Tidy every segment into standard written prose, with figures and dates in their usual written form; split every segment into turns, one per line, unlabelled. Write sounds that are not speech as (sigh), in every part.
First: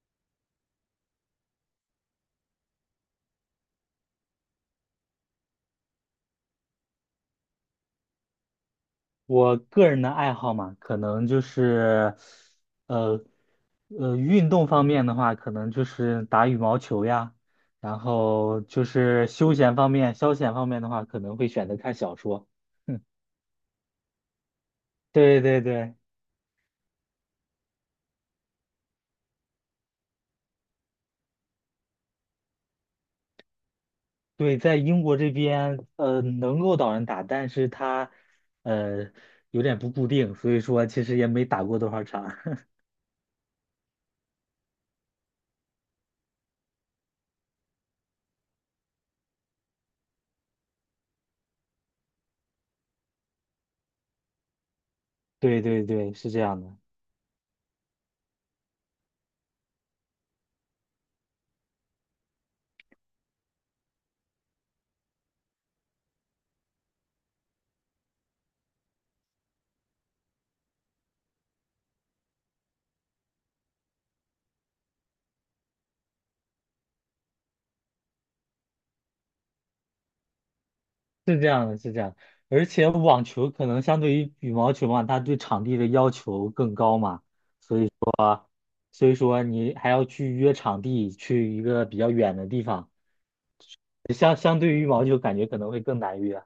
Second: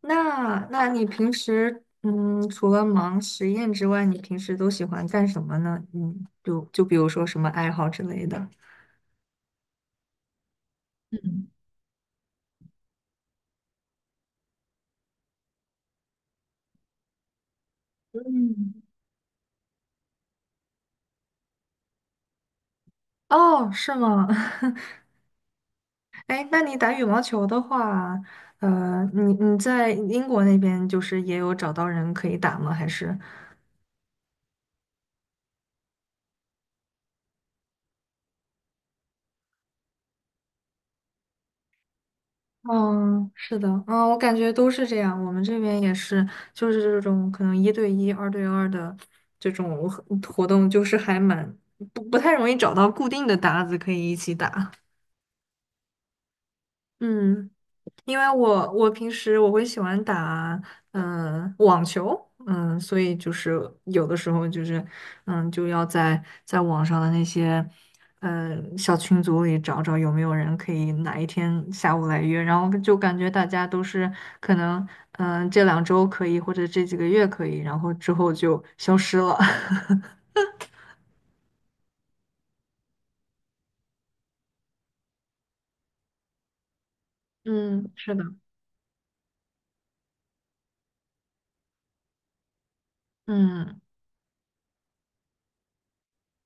那你平时除了忙实验之外，你平时都喜欢干什么呢？嗯，就比如说什么爱好之类的。
我个人的爱好嘛，可能就是，呃，运动方面的话，可能就是打羽毛球呀，然后
嗯。
就是休闲方面、消遣方面的话，可能会选择看小说。(laughs)
哦，是吗？(laughs)
对对对
哎，那你打羽毛球的话，你在英国那边就是也有找到人可以打吗？还是？
对，在英国这边，能够导人打，但是他，呃，有点不固定，所以说其实也没打过多少场。(laughs)
嗯，是的，嗯，我感觉都是这样。我们这边也是，就是这种可能一对一、二对二的这种活动，就是还蛮不太容易找到固定的搭子可以一起打。
对对对，是这样的。
嗯。因为我平时我会喜欢打网球，嗯，所以就是有的时候就是就要在网上的那些小群组里找找有没有人可以哪一天下午来约，然后就感觉大家都是可能这两周可以或者这几个月可以，然后之后就消失了。(laughs)
是这样的而且网球可能相对于羽毛球嘛，它对场地的要求更高嘛，
嗯，是的，
所以说你还要去约场地，去一个比较远的地方，
嗯。
相对于羽毛球感觉可能会更难约。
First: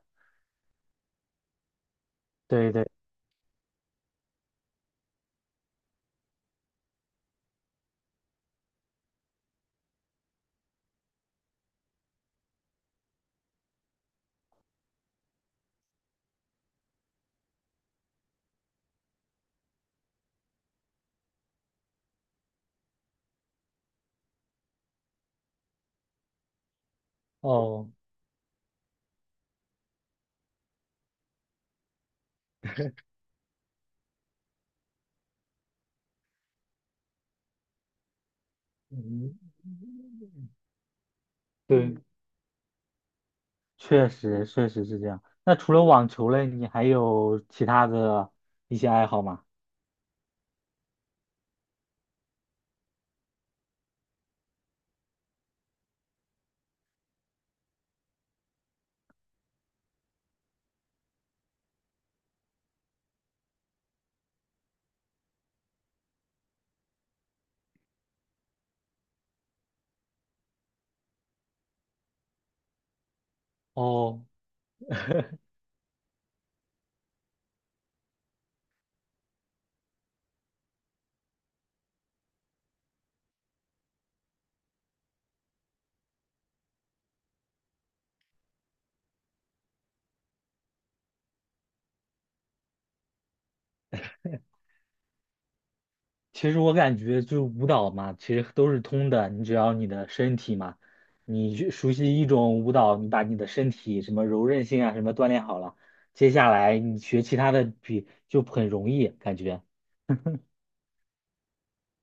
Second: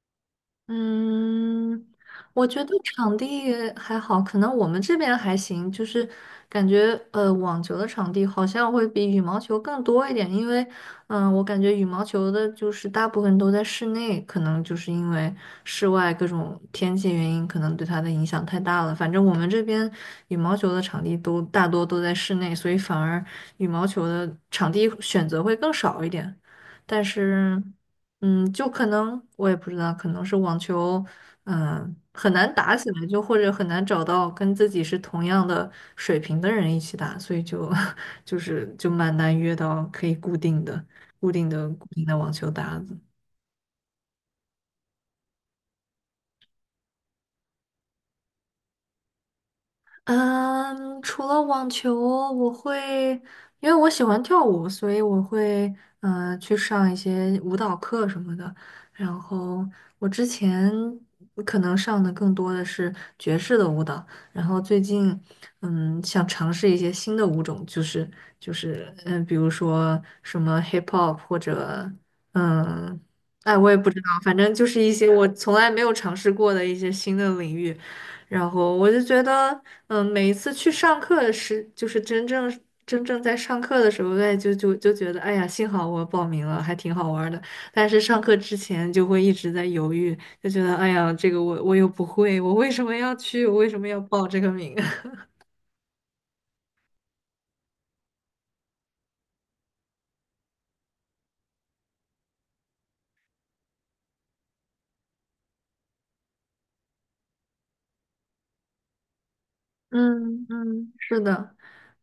嗯，我觉
对
得
对，
场地还好，可能我们这边还行，就是感觉网球的场地好像会比羽毛球更多一点，因为我感觉羽毛球的就是大部分都在室内，可能就是因为室外各种天气原因，可能对它的影响太大了。反正我们这边羽毛球的场地都大多都在室内，所以反而羽毛球的场地选择会更少一点，但是。
哦，
嗯，就可能我也不知道，可能是网球，嗯，很难打起来，就或者很难找到跟自己是同样的水平的人一起打，所以就 (laughs) 就是就蛮
嗯，
难约到可以固定的、固定的、固
对，
定的网球搭子。
确实是这样。那除了网球嘞，你还有其他的一些爱好吗？
嗯，除了网球，我会，因为我喜欢跳舞，所以我会去上一些舞蹈课什么的。然后我之前可能上的更多的是爵士的舞蹈，然后最近想尝试一些新的舞种，就是就是比如说什么 hip hop 或者嗯，哎，我也不知道，
哦。
反正就是一些我从来没有尝试过的一些新的领域。然后我就觉得，嗯，每一次去上课时，就是真正在上课的时候，哎，就觉得，哎呀，幸好我报名了，还挺好玩儿的。但是上课之前就会一直在犹豫，就觉得，哎呀，这个我又不会，我为什么要去？我为什么要报这个名？
其实我感觉就是舞蹈嘛，其实都是通的。你只要你的身体嘛，你去熟悉一种舞蹈，你把你的身体什么柔韧性啊什么锻炼好了，接下来你学其他的比就很容易感觉。
嗯嗯，是的，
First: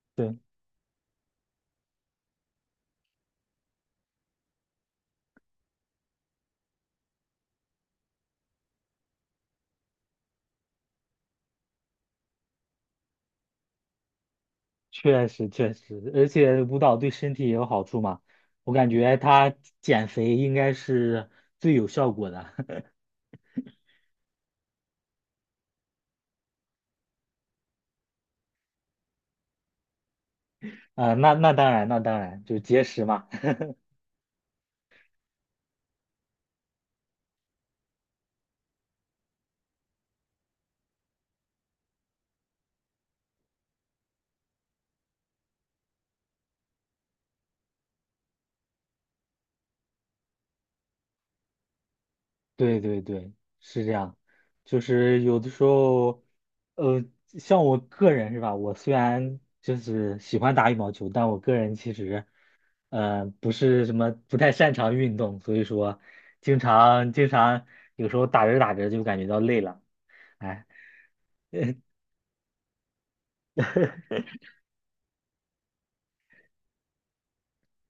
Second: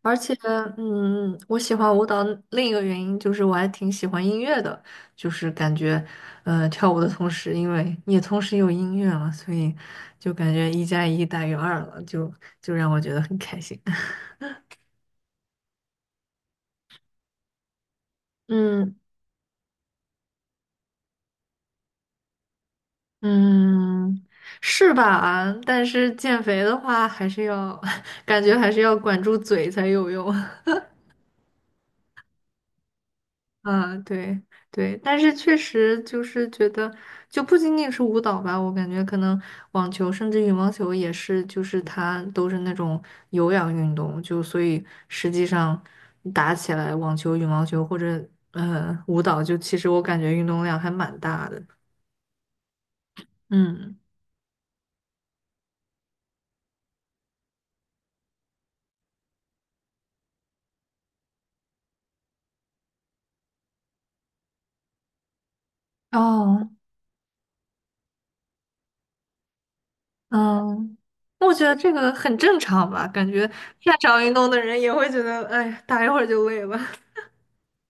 而且
对，
嗯，我喜欢舞蹈另一个原因就是我还挺喜欢音乐的，就是感觉跳舞的同时，因为也同时有音乐嘛，所以就感觉一加一大于二了，就就让我觉得很开心。(laughs)
确实确实，而且舞蹈对身体也有好处嘛。我感
嗯
觉它减肥应该是最有效果的。(laughs)
嗯，是吧？但是减肥的话，还是要 (laughs) 感觉还是要管住嘴才有用。(laughs)
那当然，那当然，就节食嘛。
嗯，对对，但是确实就是觉得，就不仅仅是舞蹈吧，我感觉可能网球甚至羽毛球也是，就是它都是那种有氧运动，就所以实际上打起来，网球、羽毛球或者舞蹈，就其实我感觉运动量还蛮大的。
对对对，是这
嗯，
样，就是有的时候，像我个人是吧？我虽然就是喜欢打羽毛球，但我个人其实，不是什么不太擅长运动，所以说，经
哦，
常经常有时候打着打着就感觉到累了，哎，
嗯，我觉得这个很正常吧，感觉擅长运动的人也会觉得，哎，打一会儿就累了。(laughs)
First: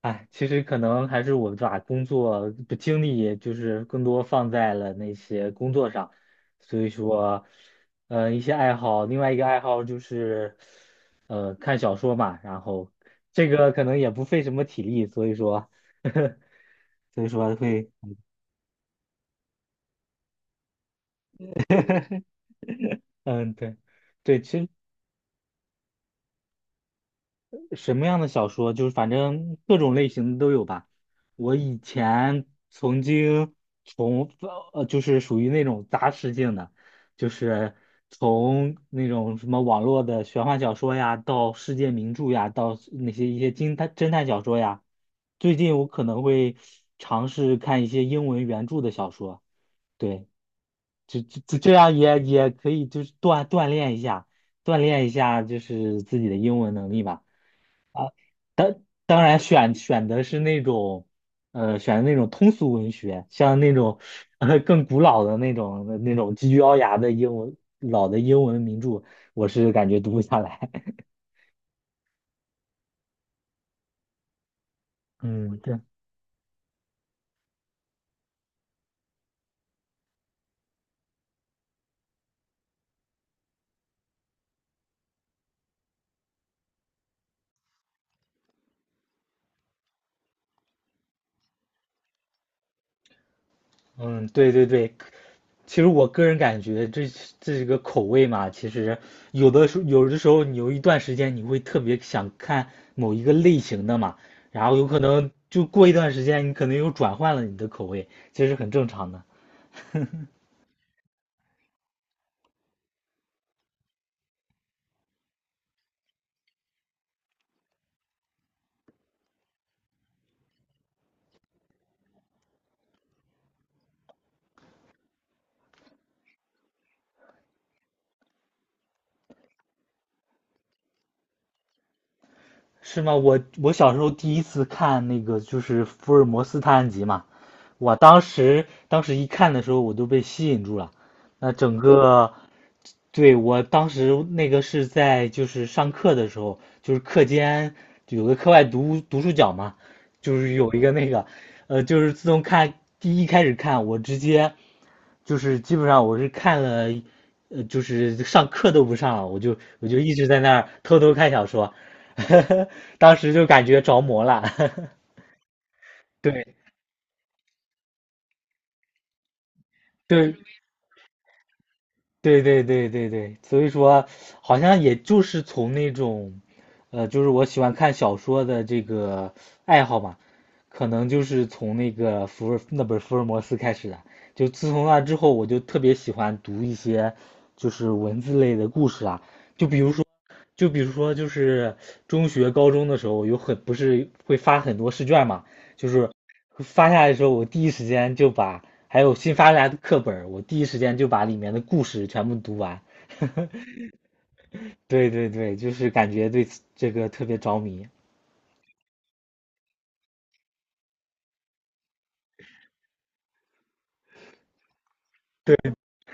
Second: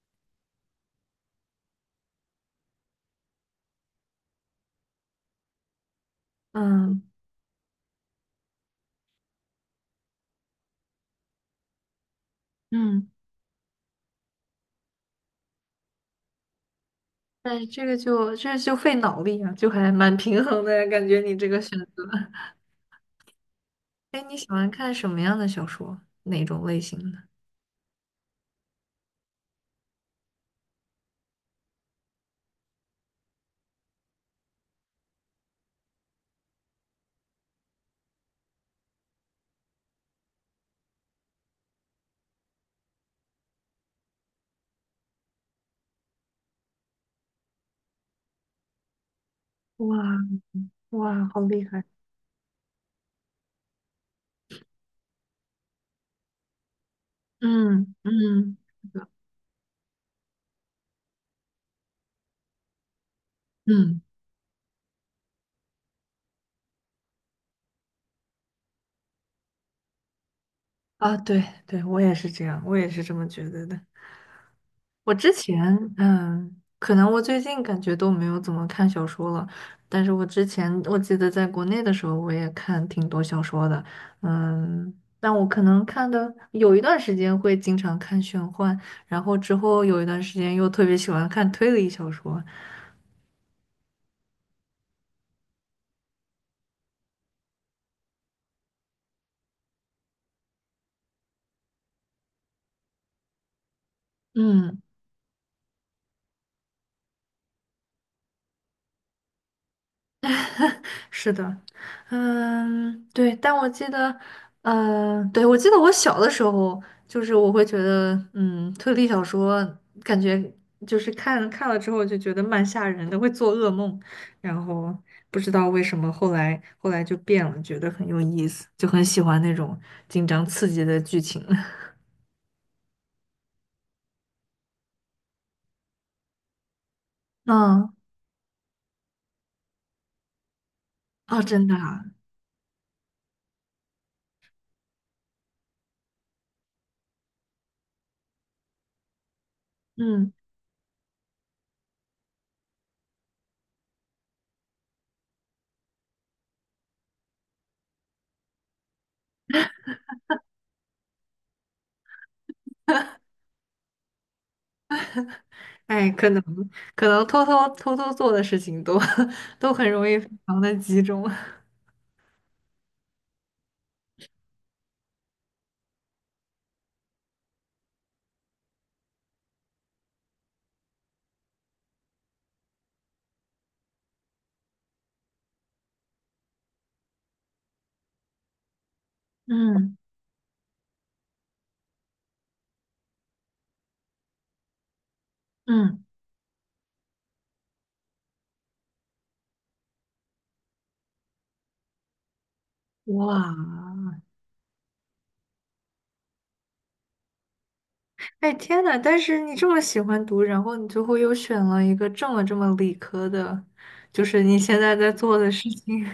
哎，其实可能还是我把工作的精力就是更多放在了那些工作上，所以
嗯
说，一些爱好，另外一个爱好就是，看小说嘛，然后
嗯。
这个可能也不费什么体力，所以说，(laughs) 所以说
哎，这
会，
个就这就费脑力啊，就还蛮平衡的呀，感觉你这个选择。
嗯，对，
哎，你
对，
喜
其
欢
实
看什么样的小说？哪种类型的？
什么样的小说？就是反正各种类型的都有吧。我以前曾经从就是属于那种杂食性的，就是从那种什么网络的玄幻小说呀，到世界名著呀，到那些一些侦探小说呀。最近我可能会尝试看一些英文原著的小说，
哇
对，就
哇，
就
好
就
厉
这
害！
样也也可以，就是锻炼一下，锻炼一下就是自己的英文能力吧。
嗯嗯，
当
是的
当然选的是那种，选的那种通俗文学，像那种
嗯
更古老的那种极具奥牙的英文老的英文名著，我是感觉读不下来。(laughs)
啊，对对，我也是这样，我也是这么觉得的。我之前，
嗯，对，
嗯，可能我最近感觉都没有怎么看小说了，但是我之前我记得在国内的时候，我也看挺多小说的，嗯，但我可能看的有一段时间会经常看玄幻，然后之后有一段时间又特别喜欢看推理小说，
嗯，对对对。其实我个人感觉这个口味嘛，其实有的时候你有一段时间你会特别想看某一个类型的嘛，然后
嗯，
有可能就过一段时间你可能又转换了你的口味，这是很正常的。
(laughs) 是的，嗯，对，但我记得，对，我记得我小的时候，就是我会觉得，嗯，推理小说感觉就是看看了之后就觉得蛮吓人的，会做噩梦，然后不知道为什么后来就变了，觉得很有意思，就很喜欢那种紧张刺激的剧情。(laughs)
是吗？我我小时候第一次看那个就是福尔摩斯探案集嘛，
嗯，
我当时一看的时候我都被吸引住了，
哦，
那
真的
整
啊，
个，对，我当时那个是在就是上课的时候，就是课间有个课外读书角嘛，
嗯，
就是有一个那个，就是自从看第一开始看，我直接就是基本上我是看了，就是上课都不上了，我就一直在那儿偷偷看小说，(laughs) 当时就感觉着魔了。(laughs)
哎，可能
对
可能偷偷做的事情都 (laughs) 都很容易非
对
常的集中。(laughs)
对对对，所以说好像也就是从那种，就是我喜欢看小说的这个爱好嘛，可能就是从那个那本福尔摩斯开始的。就自从那之后，我就特别喜欢读一些就是文字类的故事啊，就比如
嗯
就比如说，就是中学、高中的时候，有很不是会发很多试卷嘛，就
嗯，
是发下来的时候，我第一时间就把还有新发下来的课本儿我第一时间就把里面的故事全部读完。
哇，
对对对，就是感觉对这个特别着迷。对。
哎天呐！但是你这么喜欢读，然后你最后又选了一个这么理科的，就是你现在在做的事情。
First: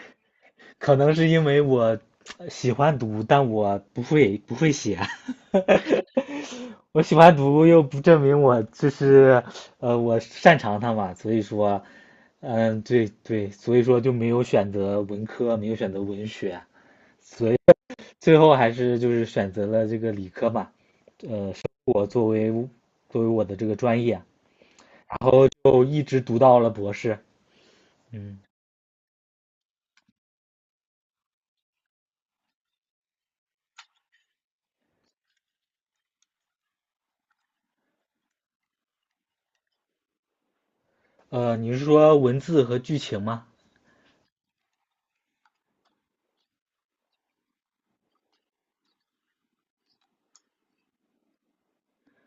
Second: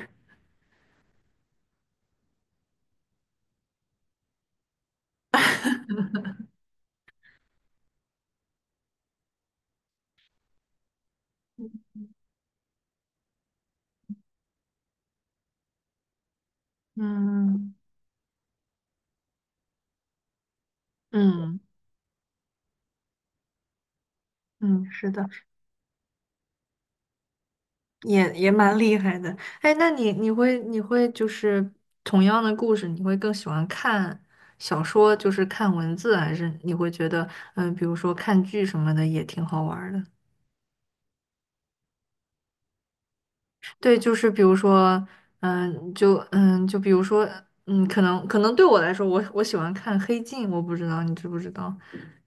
可能是因为我喜欢读，但我不会写。(laughs) 我喜欢读又不证明我就是我擅长它嘛，所以说，
(laughs)
嗯，对对，所以说就没有选择文科，没有选择文学，所以
嗯
最后还是就是选择了这个理科嘛，
嗯
生活作为我的这个专业，
嗯，是
然
的，
后就一直读到了博士。
也
嗯，
也蛮厉害的。哎，那你你会你会就是同样的故事，你会更喜欢看小说，就是看文字，还是你会觉得嗯，比如说看剧什么的也挺好玩儿的？
你是说文字和剧情吗？
对，就是比如说，嗯，就嗯，就比如说，嗯，可能对我来说，我喜欢看《黑镜》，我不知道你知不知道，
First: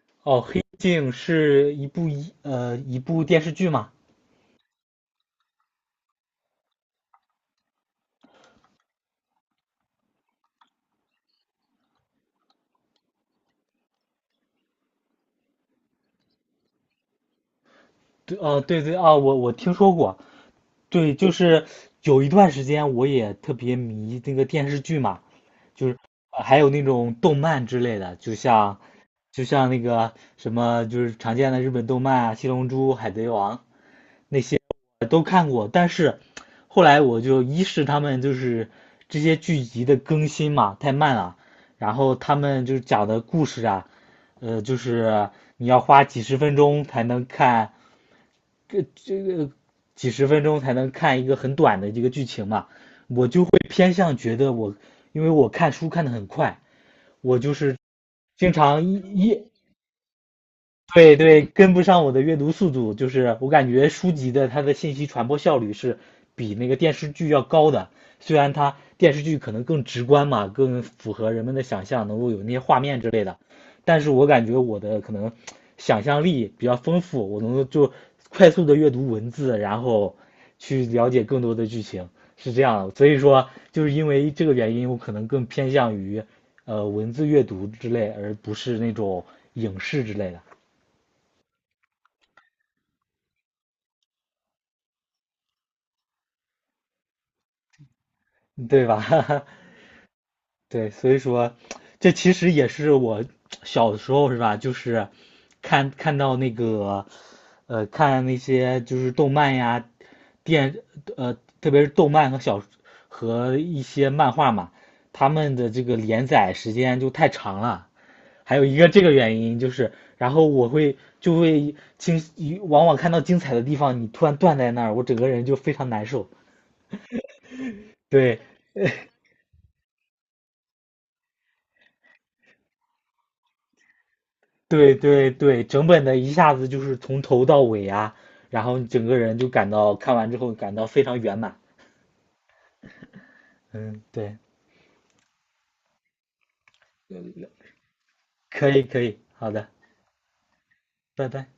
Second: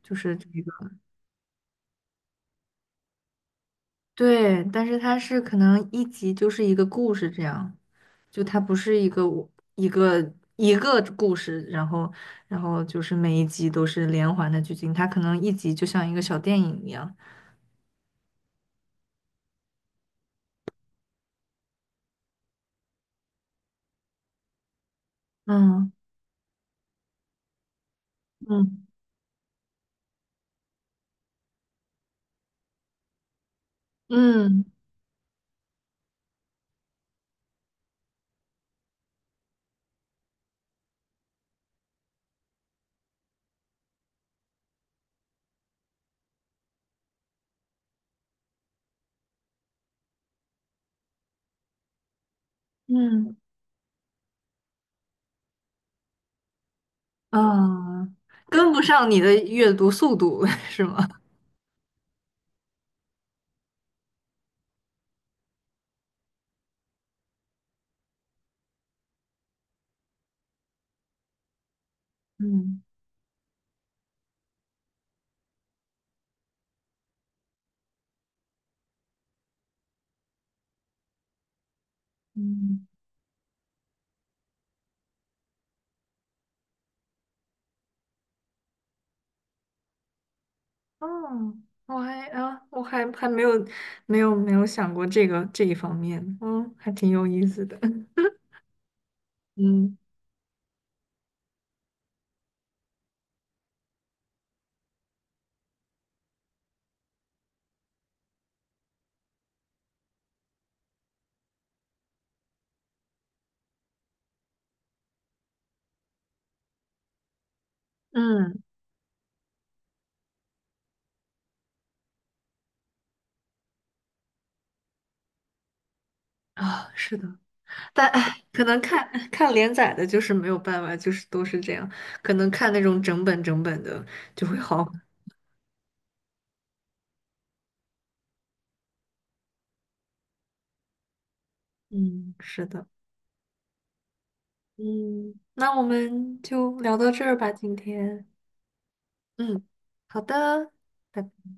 就是
哦，
这
《黑
个，
镜》是一部一部电视剧嘛？
对，但是它是可能一集就是一个故事这样，就它不是一个我一个一个故事，然后然后就是每一集都是连环的剧情，它可能一集就像一个小电影一样，
对，哦，对对啊，我我听说过。对，就是有一段时间我也特别迷那个电视剧嘛，就
嗯
是还有那种动漫之类的，
嗯
就像那个什么就是常见的日本动漫啊，《七龙珠》《海贼王》那些
嗯
都看过，但是后来我就一是他们就是这些剧集的更新嘛太慢了，然后他们就是讲的故事啊，就是你要花几十分钟才能看，这个几十分钟才能看一个很短的一个剧情嘛，
嗯
我
嗯
就会偏向觉得我，因为我看书看的很快，我就是
啊，
经
跟不
常
上你的阅读速度 (laughs) 是吗？
对对，跟不上我的阅读速度，就是我感觉书籍的它的信息传播效率是比那个电视剧要高的，虽然它电视剧可能更直观嘛，更符合人们的想象，能够有那些画
嗯
面之类的，但是我感觉我的可能想象力比较丰富，我能够就快速的阅读文字，然后去了解更多的剧情，是这
嗯，
样的。所以说，就是因为这个原因，我可能更偏向于文字阅读之类，而不是那种影视之类的。
哦，我还啊，我还还没有想过这个这一方面，嗯，还挺有意思的，(laughs)
对吧？(laughs)
嗯
对，所以说，这其实也是我小的时候是吧？就是看到那个，看那些就是动漫呀，电，特别是动漫和一些漫画嘛，他们的这个连载时间就太长了。还
嗯
有一个这个原因就是，然后我会就会经，往往看到精彩的地方，你突然断在那儿，我整个人就非常难受。
啊，是的，但
对，
唉，可能看看连载的，就是没有办法，就是都是这样，可能看那种整本整本的就会好，
对
(laughs)
对对，整本的一下子就是从头到尾啊，然后你整个人就感到看完之后感到非常圆满。
嗯，是的，
嗯，对，
嗯，那我们就聊到这儿吧，今天，
可以可以，好
嗯，
的，
好的，拜
拜
拜。
拜。